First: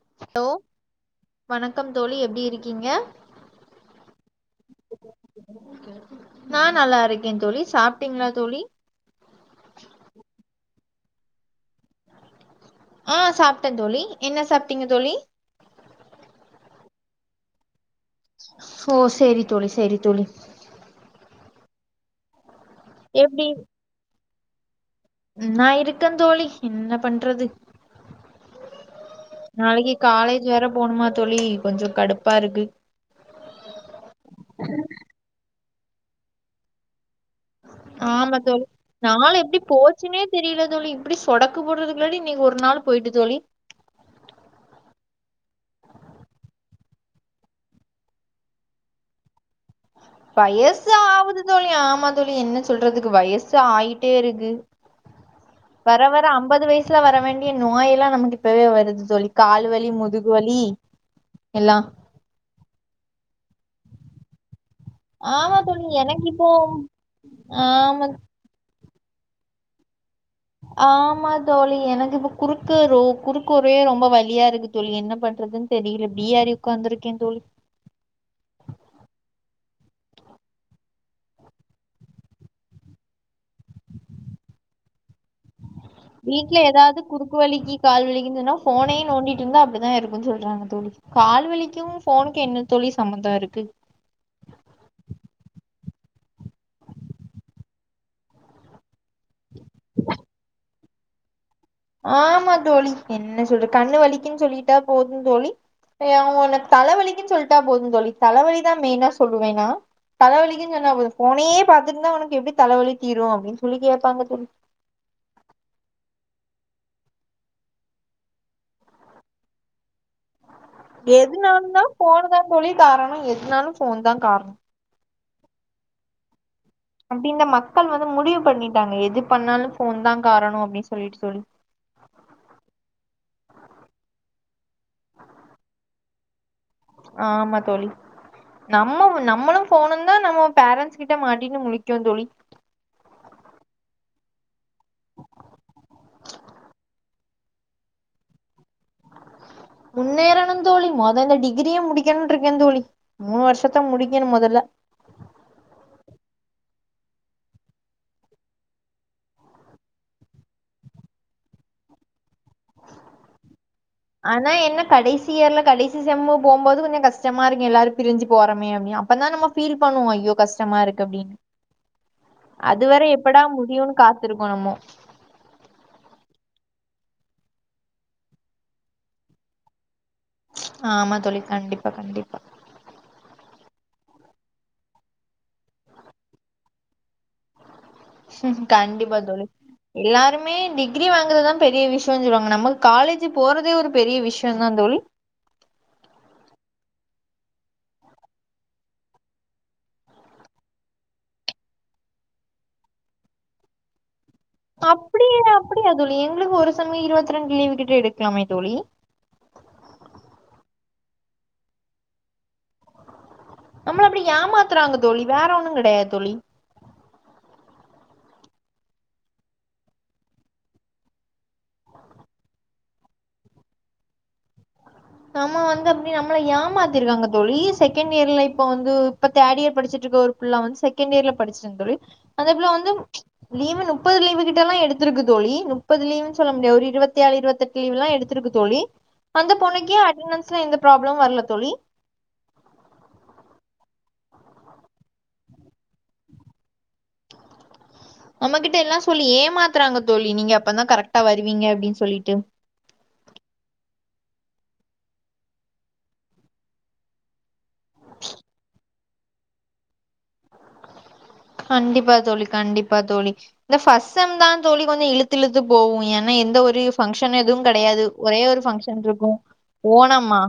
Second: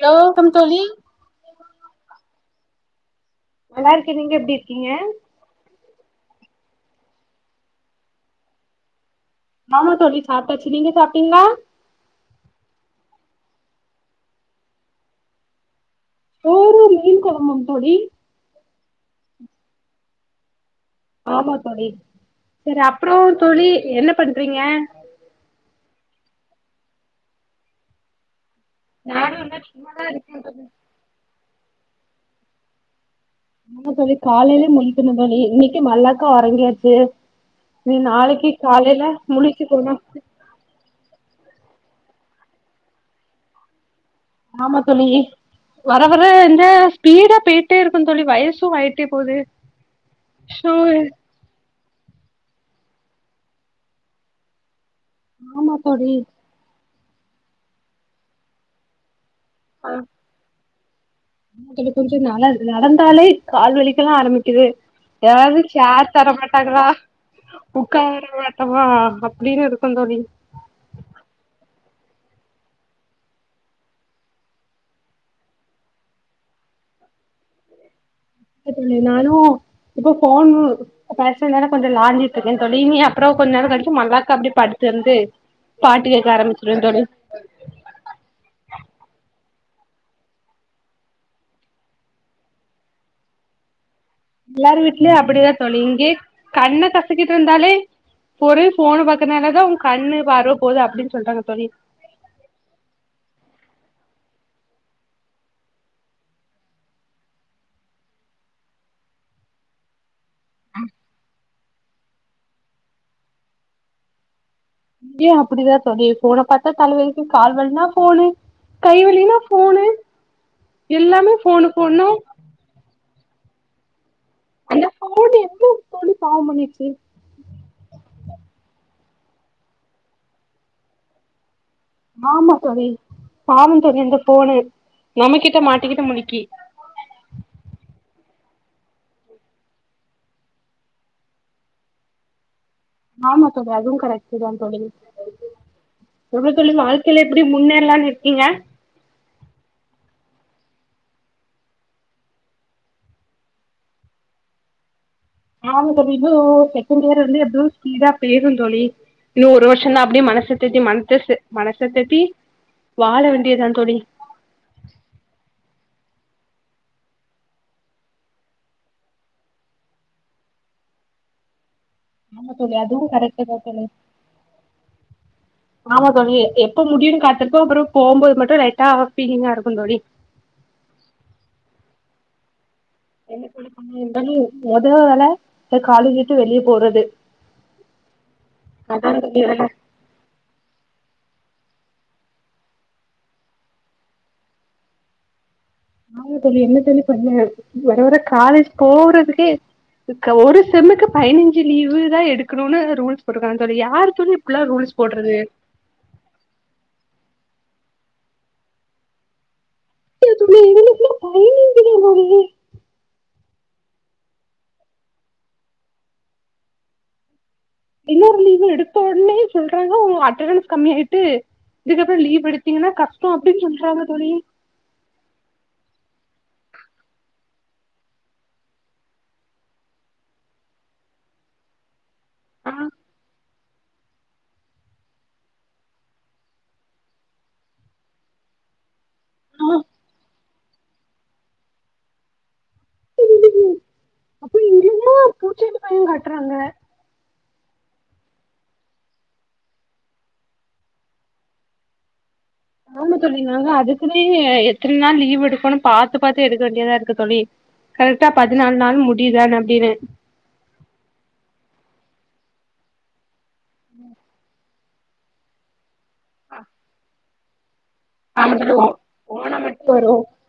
hello கொண் தோழி வணக்கம் தோழி எப்டி இருக்கீங்க நல்லா இருக்கே நீங்க எப்டி இருக்கீங்க நா நல்லா இருக்கே தோழி சாப்ட்டீங்களா தோழி ஆமா தோழி சாப்ட்டாச்சு நீங்க சாப்ட்டீங்களா ஆ சாப்ட்டே தோழி என்ன சாப்ட்டீங்க தோழி சோறூ மீன் கொழம்புங் தோழி ஓ சேரி தோழி சேரி தோழி ஆமா தோழி சேரி அப்றோ எப்டி தோழி என்ன பண்றீங்க நா இருக்க தோழி என்ன பண்றது நானு என்ன நாளைக்கு சும்மாதா இருக்கே காலேஜ் தோழி வேற போணுமா தோழி கொஞ்சோ கடுப்பாருக்கு ஆமா தோழி காலைல்லே முழிக்கனு தோழி இன்னைக்கு மல்லாக்கா உறங்கியாச்சு நீ ஆமா நாளைக்கு தோழி காலைல நாள் எப்டி முழுச்சுக்கோனு போச்சுன்னே தெரியல தோழி இப்புடி சொடக்கு போடுறதுக்குள்ளாடி இன்னிக்கி ஒரு நாளு போயிட்டு தோழி ஆமா தோழி வர வர இந்த ஸ்பீடா போயிட்டே இருக்கு தோழி வயசு ஆயிட்டே போது ஷோ வயசு ஆவுது தோழி ஆமா தோழி என்ன சொல்றதுக்கு வயசு ஆயிட்டே இருக்கு ஆமா வர தோழி வர அம்பது வயசுல வர வேண்டிய நோய் எல்லா நமக்கு இப்பவே வருது தோழி கால் வலி முது வலி எல்லா கொஞ்ச கொஞ்ச நல நடந்தாலே கால்வலிக்கலா ஆரம்பிக்குது ஆமா யாராவுது தோழி சேர் எனக்கு இப்போ தரமாட்டாங்கலா ஆமா உக்கார [unintelligible] அவா அப்பிடினு இருக்கு தோழி ஆமா தோழி எனக்கு இப்ப குறுக்கு ரோ குறுக்கு ஓரே ரொம்ப வலியா இருக்கு தோழி என்ன பண்றதுன் தெரியிர பியார்யு உக்காந்துருக்கே தோழி எட்டு புள்ளி நானு இப்ப போட்னு பசங்களோட கொஞ்ச விளாண்ட்டு இருக்க தோழி இனி அப்றோ கொஞ்ச நேரோகழிச்சு மல்லாக்கா அப்டே படுத்துஎந்து பாட்டு கேக்க ஆரம்பிச்சிருவ தோழி க்கு வலிக்கி கால் வலிக்கின் சொன்னா ஃபோனே நோண்டிட்டு இருந்தா அப்டிதா இருக்குன் சொல்றாங்க தோழி கால் வலிக்கு ஃபோனுக்கு என்ன தோழி சம்பந்தோ இருக்கு எல்லாரு வீட்லயு அப்டிதா தோழி இங்கே கண்ண கசக்கிட்டு இருந்தாலே ஒரே ஃபோனு பாக் கறனால தா உ கண்ணு பார்வ போது அப்டின் சொல்றாங்க தோழி ஆமா தோழி என்ன சொல்ற கண்ணு வலிக்குன் சொல்லிட்டா போது தோழி ஏ அவுங்க உனக் தலைவலிக்குன் சொல்ட்டா போது தோழி தலவலி தா மெயினா சொல்லுவே நா தலைவலிக்குன் சொன்னா போது ஃபோனே பாத்தட்டுந்தா உனக்கு எப்டி தலவலி தீரு அப்டினு சொல்லி கேப்பாங்க தோழி இங்கியு அப்பிடிதா தோழி ஃபோன பாத்தா தலவலிக்கு கால் வலினா ஃபோனு கைவலினா ஃபோனு எல்லாமே ஃபோனு எதுனாலுந்தா ஃபோனுனா ஃபோனு தா தோழி காரணோ எதுனாலு ஃபோன் தா காரண அந்த ஃபோனு என்ன தோழி பாவோ பண்ணுச்சி அப்டி இந்த மக்கள் வந்து முடிவு பண்ணிட்டாங்க எது பண்ணாலு ஃபோன் தா காரணோ அப்டின்னு சொல்லிட்டு சொல்லி ஆமா தோழி பாவோ தோழி அந்த ஃபோனு நம்மகிட்ட மாட்டிக்கிட்டு முளிக்கி ஆமா தோழி நம்ம நம்மளு ஃபோணு தா நம்ம பேரன்ஸ் கிட்ட மாட்டினு முழிக்கோ தோழி ஆமா தோழி அதுவு கரெக்ட்டு தா தோழி ஒரு துளி வாழ் வாழ்க்கையில எப்படி முன்னேற்லானு இருக்கீங்க முன்னேறணு தோழி மொத இந்த டிகிரிய முடிக்கனுன்றிக்கே தோழி மூணு வருஷத்த முடிக்கணு மொதல்ல ஆமா தோழி இன்னு செகண்டியர் வந்து எப்பிடியு ஸ்பீடா பேயிறு தோழி இன்னு ஒரு வருஷந்தா அப்டியே மனசதேத்தி மனச சே மனசதேத்தி வாழ வேண்டிய தா தோழி ஆனா என்ன கடைசி இயர்ல கடைசி செம்மு போம்போது கொஞ்ச கஷ்டமா இருக்கு எல்லாரு பிரிஞ்சி போறோமே அப்பிடினு அப்பதா நம்ம ஃபீல் பண்ணுவோ ஐயோ கஷ்டமா இருக்கு அப்பிடின் ஆமா தோழி அதுவர அதுவு எப்படா கரெக்ட்டு தா தோழி முடியுன் காத்திருக்கோ நம்மோ ஆமா தோழி எப்ப முடியுன் காத்துருப்போ அப்புறோ போம்போது மட்டு லைட்டா ஃபீலிங்கா இருக்கு தோழி ஆமா தோழி கண்டிப்பா கண்டிப்பா [inaudible] என்ன இருந்தாலு மொத வேல இந்த காலேஜ விட்டு வெளிய போறது அதா கண்டிப்பா தோழி வேல எல்லாருமே டிகிரி வாங்குறதா பெரிய விஷ்யோன் சொல்லுவாங்க நம்மக்கு காலேஜ் போறதே ஒரு பெரிய விஷ்யோ தா தோழி ஆமா தோழி என்ன தோழி பண்ண வர வர காலேஜ் போறதுக்கே ஒரு செம்முக்கு பதினஞ்சி லீவு் தா எடுக்குணுனு ரூல்ஸ் போட்றுக்கா தோழி யாரு தோழி இப்டிலா ரூல்ஸ் போட்றது அப்பிடியா அப்பிடியா தோழி எங்குளுக்கு ஒரு சம்மு இருவத்தி ரெண்டு லீவு கிட்ட எடுக்கலாமே தோழி இல்ல தோழி எங்களுக்குலா பதினஞ்சி தா தோழி நம்மள அப்டி ஏமாத்துறாங்க தோழி வேற ஒண்ணு கெடையா தோழி இன்னொரு லீவு எடுத்தவுட்னே சொல்றாங்க உங்க அட்டண்னஸ் கம்மியாயிட்டு இதுக்கப்புறோ லீவ் எடுத்தீங்கனா கஷ்டொ அப்டின் சொல்றாங்க தோழி நம்ம வந்து அப்டி நம்மள ஏமாத்திருக்காங்க தோழி செகண்ட் இயர்ல இப்ப வந்து இப்ப தேர்ட் இயர் படிச்சிட்டு இருக்க ஒரு புள்ள வந்து செகண்ட் இயர்ல படிச்சிருந் தோழி அந்த புள்ள ஆ வந்து லீவு நுப்பது லீவு கிட்டெல்லா எடுத்திருக்கு தோழி முப்பது லீவுன் சொல்ல முடியா ஒரு இருவத்தேழு இருவத்தெட் டு லீவ்லா எடுத்திருக்கு தோழி அந்த ஆ பொண்ணுக்கே அட்டெனென்ஸ்ல எந்த ப்ராப்ளம் வர்ல தோழி ம் அப்ப இங்கதா பூச்சாண்டி பயொ காட்றாங்க நம்மகிட்ட எல்லா சொல்லி ஏமாத்றாங்க தோழி நீங்க அப்பதா கரெக்டா வருவீங்க அப்டின் சொல்லிட்டு ஆமா தோழி நாங்க அதுக்குனே எத்தன் நாள் லீவ் எடுக்கனு பாத்து பாத்து எடுக்க வேண்டியதா இருக்கு தோழி கரெக்டா பதினாலு நாள் முடியுதான் அப்டின்னு கண்டிப்பா தோழி கண்டிப்பா தோழி இந்த ஃபர்ஸ்ட் செம் தா தோழி வந்து இழுத்து இழுத்து போகு ஏன்னா எந்த ஒரு ஃபங்க்ஷன் எதுவு கெடயாது ஒரே ஆமா ஒரு தோழி ஓ ஃபங்க்ஷன்ருக்கு ஓணம் மட்டு வரு ஓணம்மா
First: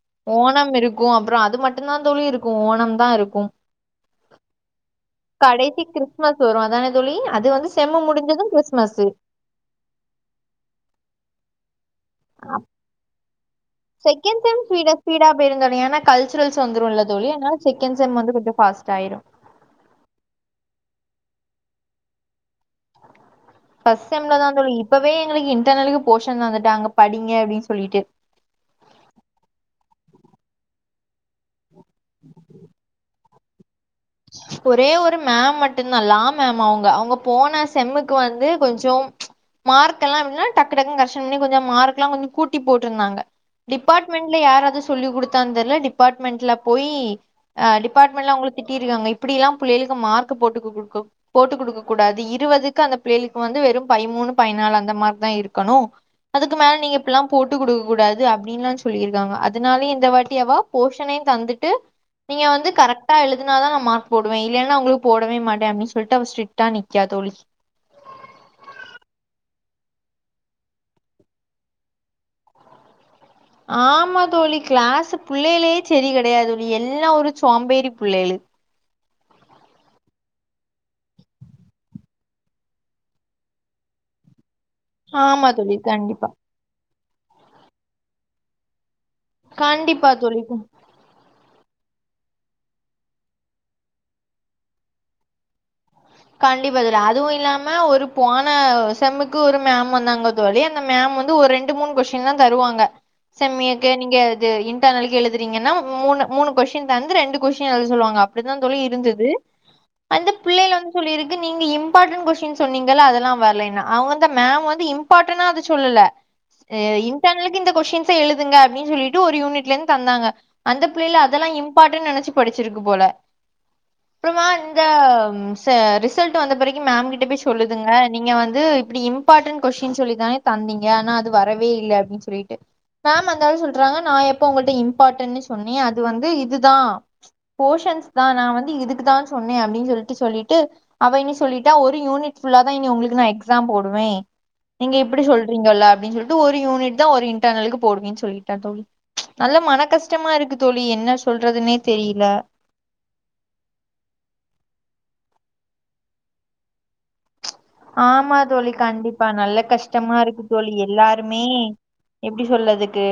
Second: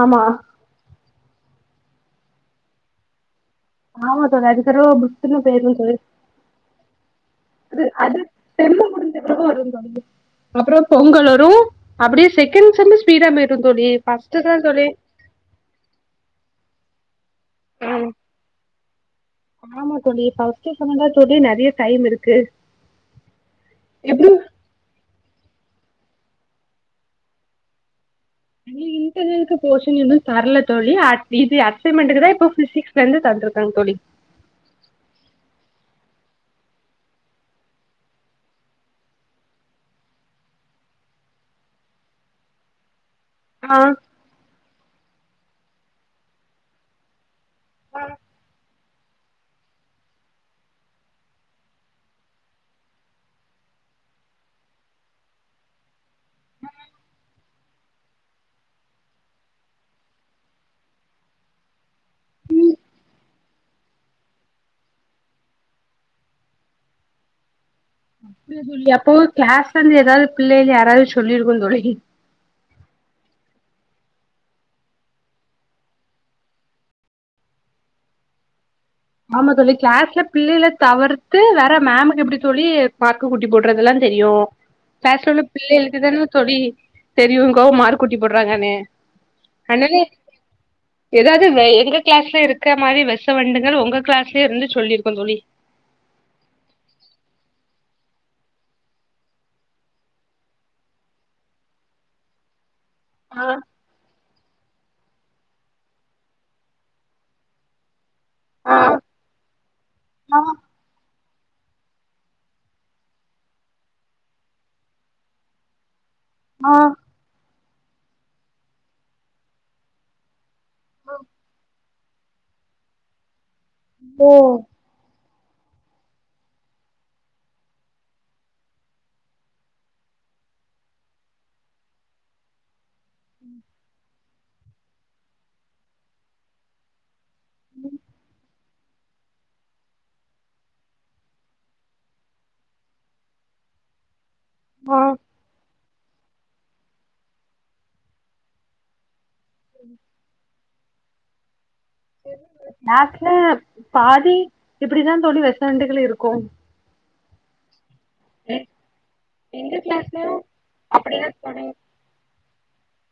ஆமா ஓணம் இருக் கு அப்புறொ அது மட்டுதா தோழி இருக்கு ஓணம் தா இருக்கு ஆமா தோழி அதுக் [unintelligible] எத்தன பேருன் கடைசி சொல்லு கிறிஸ்மஸ் வரு அதானே தோழி வந்து அது செம்மு அது முடிஞ்சது செம்மு கிறிஸ்மஸு முடிஞ்ச பிறகு வரு தோழி அப்புறோ பொங்கல் வரு அப்டியே செகண்ட் செம் ஸ்பீடா பேய்ரு தோழி செகன்ட் ஃபஸ்ட்டு தா செம் தோழி ஸ்பீடா ஸ்பீடா போயிருந் தோழி ஏன்னா கல்சூரல்ஸ் வந்துருல தோழி அனால செகண்ட் ஆமா செம் ம வந்து கொஞ்சொ ஃபாஸ்ட் ஆயிரு ஆமா தோழி ஃபர்ஸ்ட் செம் தா தோழி நெறைய டைம் இருக்கு ஃபர்ஸ்ட் எப்டி செம்ல தா தோழி இப்பவே எங்களுக்கு இன்டர்னலுக்கு போஷன் தந்துட்டாங்க படிங்க அப்டின் சொல்லிட்டு இங்க இன்டர்னல்க்கு போஷன் இன்னு தர்ல தோழி அட் இது அசைமெண்டுக்கு தா இப்போ ஃபிசிக்ஸ்ல இருந்து தந்துருக்காங்க தோழி ஒரே ஒரு மேம் மட்டுதா லா மேம் அவங்க அவங்க போன செம்முக்கு வந்து கொஞ்சோ மார்க்கெலா எப்டின்னா டக்கு டக்கு கரெக்ஷன் பண்ணி கொஞ்சொ மார்க்லா கொஞ்ச கூட்டி போட்ருந்தாங்க ஆ டிபார்ட்மெண்ட்ல யாராது சொல்லி குடுத்தான் தெர்ல டிபார்ட்மெண்ட்ல போயி அ டிபார்ட்மெண்ட்ல அவங்கள திட்டிருக்காங்க இப்டில்லா பிள்ளைகளுக்கு மார்க் போட்டு குடுக்க போட்டு குடுக்க கூடாது இருவதுக்கு அந்த பிள்ளைகளுக்கு வந்து வெறு பதிமூணு பதினாலு அந்த மாரிதா இருக்கணு அதுக்கு மேல நீங்க இப்பில்லா போட்டு குடுக்க கூடாது அப்டின்ல்லா சொல்லிருக்காங்க அதனாலே இந்த வாட்டி அவ போஷனையு தந்துட்டு நீங்க வந்து கரெக்டா எழு துனாதா நா மார்க் போடுவே இல்லைன்னா அவங்களுக்கு போடவே மாட்டே அப்டி சொல்ட்டு அவ ஸ்டிரிக்டா நிக்கா தோழி இல்ல தோழி அப்போ கிளாஸ்ல இருந்து எதாது பிள்ளைல யாராவது சொல்லி இருக்கு தோழி ஆமா தோழி கிளாஸ் பிள்ளைலே செரி கெடையாது தோழி எல்லா ஒரு சோம்பேறி பிள்ளைகளு ஆமா தோழி கிளாஸ்ல பிள்ளைல தவிர்த்து வேற மேமுக்கு எப்டி தோழி மார் கு கூட்டி போடுறதெல்லா தெரியு கிளாஸ்ல உள்ள ஆமா தோழி பிள்ளைகளுக்கு தானே கண்டிப்பா தோழி தெரியுங்கோ மார்க் கூட்டி போட்றாங்கனு கண்டிப்பா தோழி க்கு எதாது வெ எங்க கிளாஸ்ல இருக்கற மாரி வெச வண்டுங்கள் உங்க கிளாஸ்ல இருந்து சொல்லிருக்கோ தோழி கண்டிப்பா தோழி அதுவு இல்லாம ஒரு போன செம்முக்கு ஒரு மேம் வந்தாங்க தோழி அந்த மேம் வந்து ஒரு ரெண்டு மூணு கொஸ்டின் தா தருவாங்க ஆ செம்மே நீங்க இது இன்டர்னலுக்கு எழுதுறீங்கன்னா மூனு மூனு கொஸ்டின் தந்து ரெண்டு கொஸ்டின் எழுத சொல்லுவாங்க அப் அப்டிதா ஆ தோழி இருந்தது அந்த பிள்ளைல வந்து இப்டி இருக்கு நீங்க இம்பார்டன்ட் கொஸ்டின் சொன்னீங்க ல அதெல்லா வரல அவங்க வந்து மேம் வந்து இம்பார்டனா அது சொல்லல ஏ இன்டர்னலுக்கு இந்த கொஸ்டின்ஸ எழுதுங்க அப்டின் சொல்லிட்டு ஒரு யூனிட்ல இருந்து தந்தாங்க அந்த பிள்ளைல அதெல்லா இம்பார்ட்டன் நெனைச்சு படிச்சிருக்கு போல அப்புறமா இந்த ச ரிசல்ட் வந்த பிறகு மேம்கிட்ட போய் சொல்லுதுங்க நீங்க வந்து இப்டி இம்பார்டன் கொஸ்டின் சொல்லி தானே தந்தீங்க ஆனா அது வரவே இல்ல அப்டின்னு சொல்லிட்டு மேம் அந்தளவு சொல்றாங்க நா எப்போ உங்கள்ட்ட இம்பார்டன்னு சொன்னே அது வந்து இதுதா போஷன்ஸ் தா நா வந்து இதுக்குதா சொன்னே அப்டின்னு சொல்லிட்டு சொல்லி ட்டு அவ என்ன சொல்லிட்டா ஒரு யூனிட் ஃபுல்லா தா இனி உங்களுக்கு நா எக்ஸாம் போடுவே நீங்க ஆ இப்டி சொல்றீங்கல்ல அப்டின்னு சொல்லிட்டு ஒரு யூனிட் தா ஒரு இன்டர்னலுக்கு போடுவே சொல்லிட்டா தோழி நல்ல மன கஷ்டமா இருக்கு தோழி என்ன சொல்றதுன்னே தெரில கிளாஸ்ல பாதி இப்டிதா தோழி வெசவண்டுகள் இருக்கு ஆமா தோழி கண்டிப்பா நல்ல கஷ்டமா இருக்கு தோழி எல்லாருமே எப்டி சொல்லதுக்கு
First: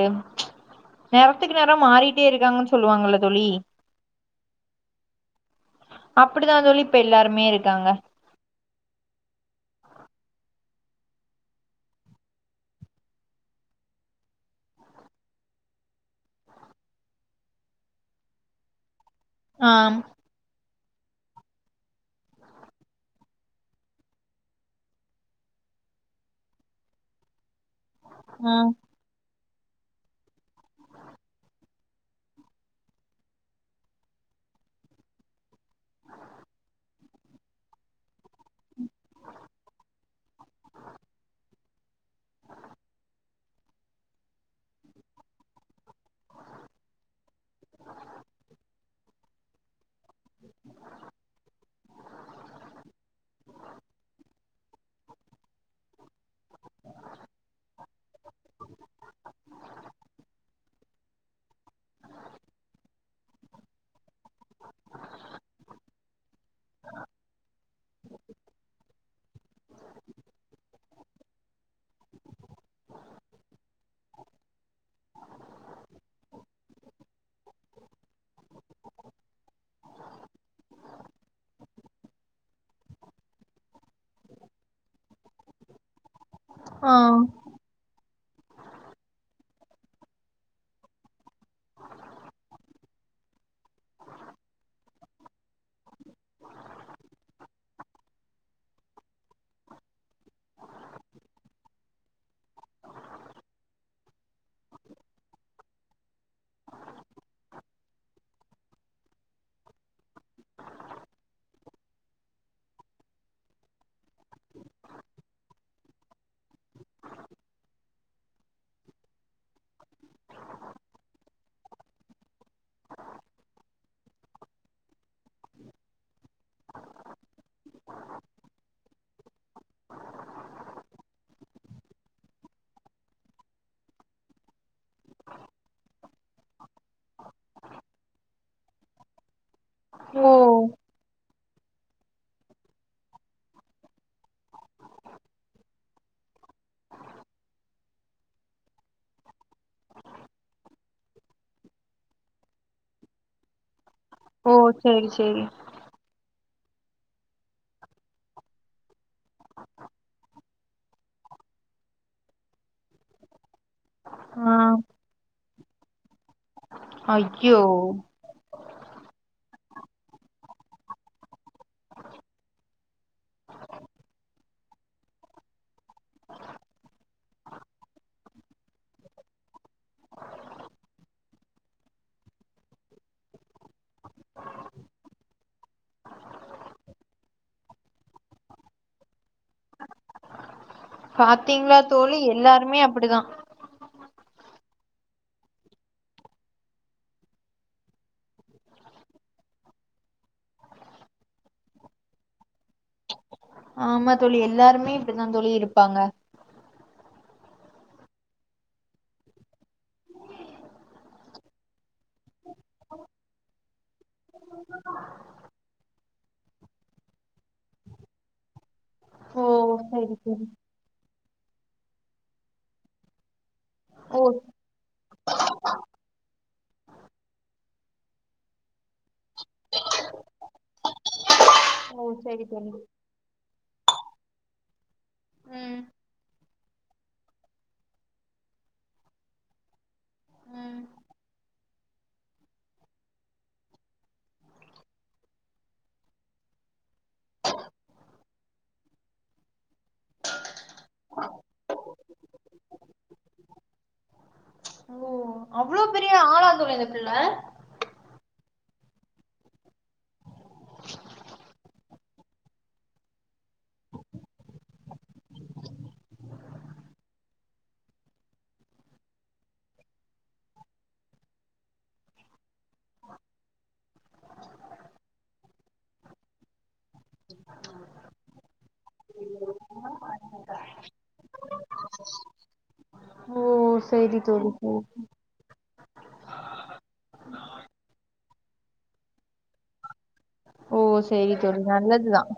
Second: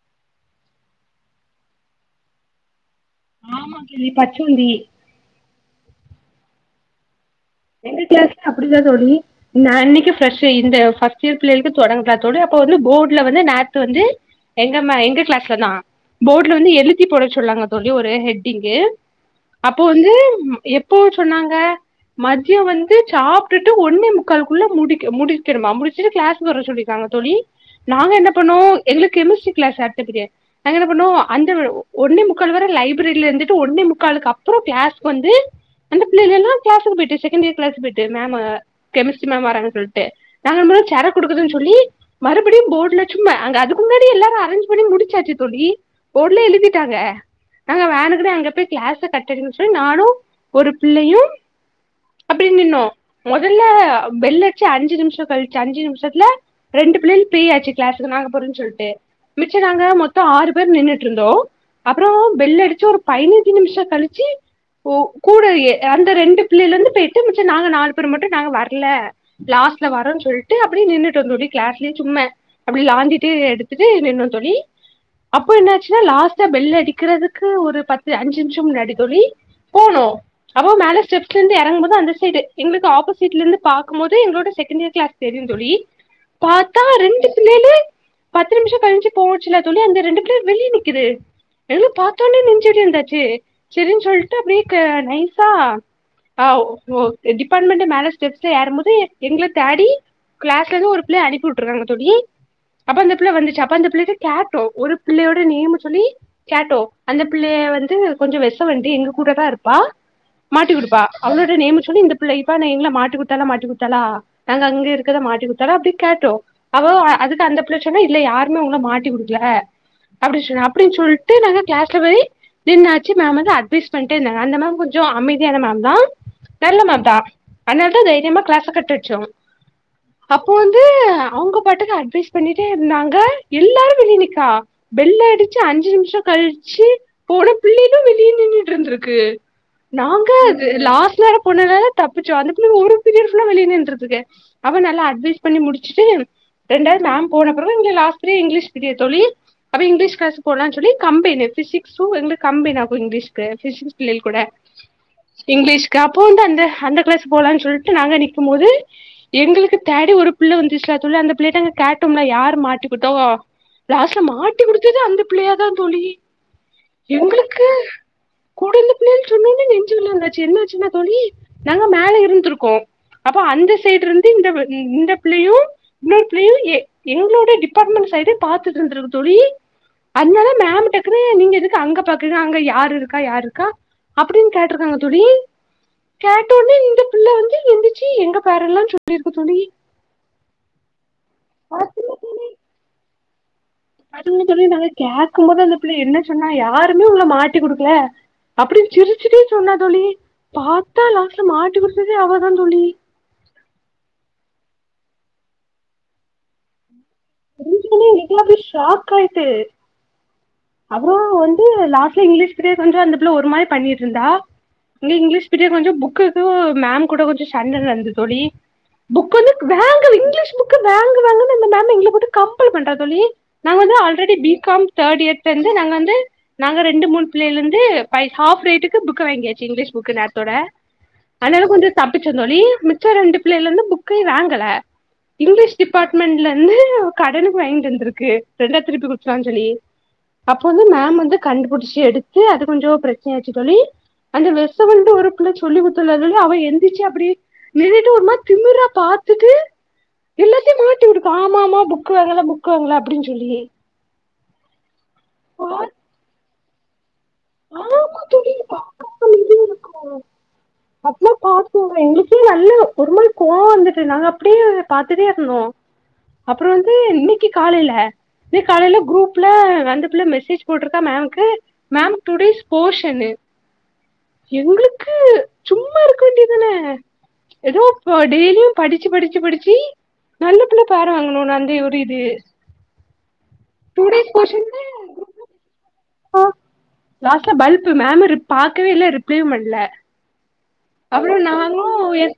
நெறத்துக்கு நெறோ மாறிட்டே இருக்காங்கன்னு சொல்லுவாங்கல்ல தோழி ஆமா தோழி பச்சோந்தி அப்டிதா தோழி இப்ப எல்லாருமே இருக்காங்க எங்க கிளாஸ்லயு அப்டிதா தோழி நா அன்னிக்கு ஃப்ரெஷ்ஷா இந்த ஃபர்ஸ்ட் இயர் பிள்ளைகளுக்கு தொடங்குதா தோழி அப்ப வந்து போர்ட்ல வந்து நேத்து வந்து எங்கம்மா எங்க கிளாஸ்லதா போர்ட்ல வந்து எழுதி போட சொல்லாங்க தோழி ஒரு ஹெட்டிங்கு அப்போ ஆம் வந்து எப்போ சொன்னாங்க மதியோ வந்து சாப்ட்டுட்டு ஒன்னே முக்கால்க்குள்ள முடி முடிக்கணுமா முடிச்சுட்டு கிளாஸ் வர சொல்லிருக்காங்க தோழி நாங்க என்ன ஆ பண்ணோ எங்குளுக்கு கெமிஸ்ட்ரி கிளாஸ் அடுத்த பீரீயட் நாங்க என்ன பண்ணோ அந்த ஒன்னே முக்கால் வர லைப்ரரில இருந்துட்டு ஒன்னே முக்காளுக்கு அப்புறோ கிளாஸ்க்கு வந்து அந்த புள்ளைகளெல்லா கிளாசுக்கு போயிட்டு செகண்ட் இயர் கிளாசுக்கு போயிட்டு மேம் கெமிஸ்ட்ரி மேம் வராங்க சொல்ட்டு நாங்க இப்பதா சர கொடுக்குதுன்னு சொல்லி மறுபடியு போர்டுல சும்மா அங்க அதுக்கு முன்னாடி எல்லாரு அரேஞ்ச் பண்ணி முடிச்சாச்சு தோழி போட்ல எழுதிட்டாங்க நாங்க வேணுக்குனே அங்க போய் கிளாஸ கட்டடிக்கனு சொல்லி நானு ஒரு பிள்ளையும் அப்டியே நின்னோ முதல்ல பெல்லச்சு அஞ்சு நிமிஷோ கழிச்சு அஞ்சு நிமிஷத்துல ரெண்டு பிள்ளைல பிரியாச்சு கிளாஸுக்கு நாங்க போறோன்னு சொல்ட்டு மிச்ச நாங்க மொத்தோ ஆறு பேர் நின்னுட்டுருந்தோ அப்புறோ பெல்லடிச்சு ஒரு பதினைஞ்சு நிமிஷோ கழிச்சு கூட அந்த ரெண்டு பிள்ளையிலந்து பெய்ட்டு மிச்ச நாங்க நாலு பேர் மட்டு நாங்க வரல லாஸ்ல வரோன்னு சொல்ட்டு அப்டே நின்னுட்டோ தோழி கிளாஸ்லயே சும்ம அப்டிலாந்திட்டு எடுத்துட்டு நின்னோ தோழி அப்போ என்னாச்சுன்னா லாஸ்ட்டா பெல்லடிக்கிறதுக்கு ஒரு பத்து அஞ்சு நிம்ஷோ முன்னாடிதோழி போனோ அப்போ மேல ஸ்டெப்ஸ் ப்லருந்து எறங்கும்போது அந்த சைடு எங்களுக்கு அப்போசிட்ல இருந்து பாக்கும் போது எங்களோட செகண்ட் இயர் கிளாஸ் தெரியு தோழி பாத்தா ஆ ரெண்டு பிள்ளையலு பத்து நிமிஷோ கழிஞ்சு போச்சுல தோழி அந்த ரெண்டு பேரு வெளிய நிக்குது நின்னு பாத்தோனே நெஞ்சு வலி வந்தாச்சு சரின்னு சொல்ட்டு அப்டியே நைஸா ஆ டிபார்ட்மெண்ட் மேல ஸ்டெப்ஸ்ல ஏறும் போது எங்கள தேடி கிளாஸ்லருந்து ஒரு பிள்ளைய அனுப்பி விட்டுருக்காங்க தோழி அப்ப அந்த பிள்ள வந்துச்சு அப்ப அந்த பிள்ளட கேட்டோ ஒரு பிள்ளயோட நேமு சொல்லி கேட்டோ அந்த பிள்ளைய வந்து கொஞ்ச வெசவண்டி எங்க கூட தா இருப்பா மாட்டி குடுப் ப்பா அவளோட நேம சொல்லி இந்த பிள்ளை இஃபான எங்கள மாட்டி குத்தால மாட்டி குத்தால நாங்க அங்க இருக்கிற மாட்டிகுட்டல அப்டி கேட்டோ அவோ அதுக்கு அந்த பிள்ள சொன்ன இல்ல யாருமே உங்கள மாட்டி குடுக்கல அப்டி சொன்ன அப்டின்னு சொல்லிட்டு நாங்க கிளாஸ்ல போய் நின்னாச்சி மேம் வந்து அட்வைஸ் பண்ணிட்டே இருந்தங்க அந்த மேம் கொஞ்ச அமைதியான மேம் மேம் நல்லமேம் தா அதனால்தா தைரியமா கிளாஸ் கட்டுடிச்சோ அப்போ வந்து அவங்க பாட்டுக்கு அட்வைஸ் பண்ணிட்டே இருந்தாங்க எல்லாரு வெளியா நிக்கா பேல்லடிச்சு அஞ்சு நிமிஷோ கழிச்சி போன பிள்ளைடடும் வெளிய நின்னுட்டுருந்திருக்கு நா ஹலோ லாஸ்ட் நேர போனனால தப்பிச்சோ அந்த புள்ள ஒரு பீரியட் ஃபுல் ஆ வெளிய நின்னுற்றுந்திருக்கு அவ நல்லா அட்வைஸ் பண்ணி முடிச்சுட்டு ரெண்டாவது மேம் போன பிறகு [unintelligible] லாஸ்டு ப்ரியட் இங்கிலீஷ் ப்ரியட் தோழி அப்ப இங்கீஷ்கிளாஸ் போலானு சொல்லி கம்பைன்னு ஃபிசிக்ஸ்வு ரெண்டு கம்பைன்னு ஆகு இங்கிலீஷ்க்கு ஃபிசிக்ஸ் கூட ஓ சேரி சேரி இங்கிலீஷ்க்கு அப்போ வந்து அந்த அந்த கிளாஸ் போகலானு சொல்ட்டு நாங்க நிக்கு போது எங்களுக்கு தேடி ஒரு பிள்ள வந்துச்சுலா தோழி அந்த பிள்ளயிட்ட கேட்டோம்ல யார் மாட்டிக்கிட்டோ லாஸ்ட்ல ஆ மாட்டி குடுத்ததே அந்த பிள்ளையாதா தோழி ஐயோ எங்களுக்கு கூட இருந்த பிள்ள சொன்னோனே நெஞ்சு வலி வந்துச்சு என்னாச்சுஇ ன்ன தோழி நாங்க மேல இருந்திருக்கோ அப்ப அந்த சைடுருந்து இந்த இந்த பிள்ளையு இன்னொரு பிள்ளையும் எங்களோடைய டிபார்ட்மெண்ட் சைடு பாத்துட்டு இருந்ருக்கு தோழி அதனால மேம் டக்குன்னு நீங்க எதுக்கு அங்க பாக்குறீங்க அங்க யாரு இருக்கா யாருக்கா அப்டின்னு கேட் ருக்காங்க தோழி கேட்டோனே இந்த பிள்ளை வந்து எந்திரிச்சு எங்க பேரெல்லா சொல்லிருக்கு தோழி பாத்தீங்களா பாத்தீங்க தோழி எல்லாருமே அப்டிதா அதுன்னு தோழி நாங்க கேக்கும் போது அந்த பிள்ளை என்ன சொன்னா யாருமே உங்கள மாட்டி குடுக்கல அப்டின்னு சிரிச்சிட்டே சொன்னா தோழி பாத்தா லாஸ்ட்ல மாட்டி குடுத்ததே அவதா தோழி ஆமா தோழி எல்லாருமே இப்டிதா தோழி இருப்பாங்க தெரிஞ்சோனே எனக்கெல்லா அப்டியே ஷாக் ஆயிட்டு அப்றோ வந்து லாஸ்ட்ல இங்கிலீஷ் பீரியட் கொஞ்சோ அந்த பிள்ள ஒரு மாரி பண்ணிட்டுருந்தா இங்க இங்கிலீஷ் பீரியட் கொஞ்ச புக்குக்கு மேம் கூட கொஞ்ச சண்ட நடந்தது தோழி புக் ஓ வந்து வாங்கு சரி சரி இங்கிலீஷ் புக்க வாங்கு வாங்குனு எங்கள போட்டு கம்பல் பண்றா தோழி நாங்க வந்து ஓ ஆல்ரெடி பி காம் தேர்ட் இயர்ல இருந்து நாங்க வந்து நாங்க ரெண்டு மூணு புள்ளையில இருந்து பை ஹாஃப் ரேட்டுக்கு புக் வாங்கியாச்சு இங்கிலீஷ் புக்கு நேரத்தோட ஆனால கொஞ்ச ஓ தப்பிச்ச சரி தோழி ச்ச ரெண்டு பிள்ளைலந்து புக்கை வாங்கல இங்கிலீஷ் ம் டிபார்ட்மெண்ட்லருந்து கடனுக்கு வாங்கிட்டு வந்துதிருக்கு ரெண்டா திருப்பி குடுத்தரலா சொல்லி அப்போ ம் வந்து மேம் வந்து கண்டுபுடிச்சு எடுத்து அது கொஞ்சோ பிரச்சனையாச்சு தோழி அந்த வேஷவண்டு ஒரு புல்ல சொல்லி குத்தால தோழி அவ எந்திச்சு அப்டி நின்னுட்டு ஒரு மாரி திமிரா பாத்துட்டு எல்லாத்தையு மாட்டி விடுக்கு ஆமா ஆமா புக்கு வாங்கங்களா புக்கு வாங்கங்களா அப்டின்னு சொல்லி ஒ அவ்ளோ பெரிய ஆளா [unintelligible] இந்த பிள்ள ஆமா தோழி [inaudible] இர்க்கு அட்ல பாத்தோங்க எங்ளுக்கே நல்லா ஒருமாரி கோவோ வந்துட்டு நாங்க அப்டியே பாத்துட்டே இருந்தோ அப்றோ வந்து இன்னிக்கி காலைல இன்னிக் காலைல குரூப்ல அந்த பிள்ள மெசேஜ் போட்ருக்கா மேம்க்கு மேம் டுடேஸ் போர்ஷனு எங்ளுக்கு சும்மாருக்க வேண்டிதானே எதோப்ப டெய்லியு படிச்சு படிச்சு படிச்சி நல்ல பிள்ள பேரு வாங்கனுன் அந்த ஒரு இது ஓ டூ சேரி டேஸ் தோழி சேரி போ லாஸ்ட்ல பல்ப்பு மேம் ரி பாக்கவே இல்ல ரிப்ளேவு பண்ல ஓ, சரி அவளு தோழி நானு நல்லதுதா எ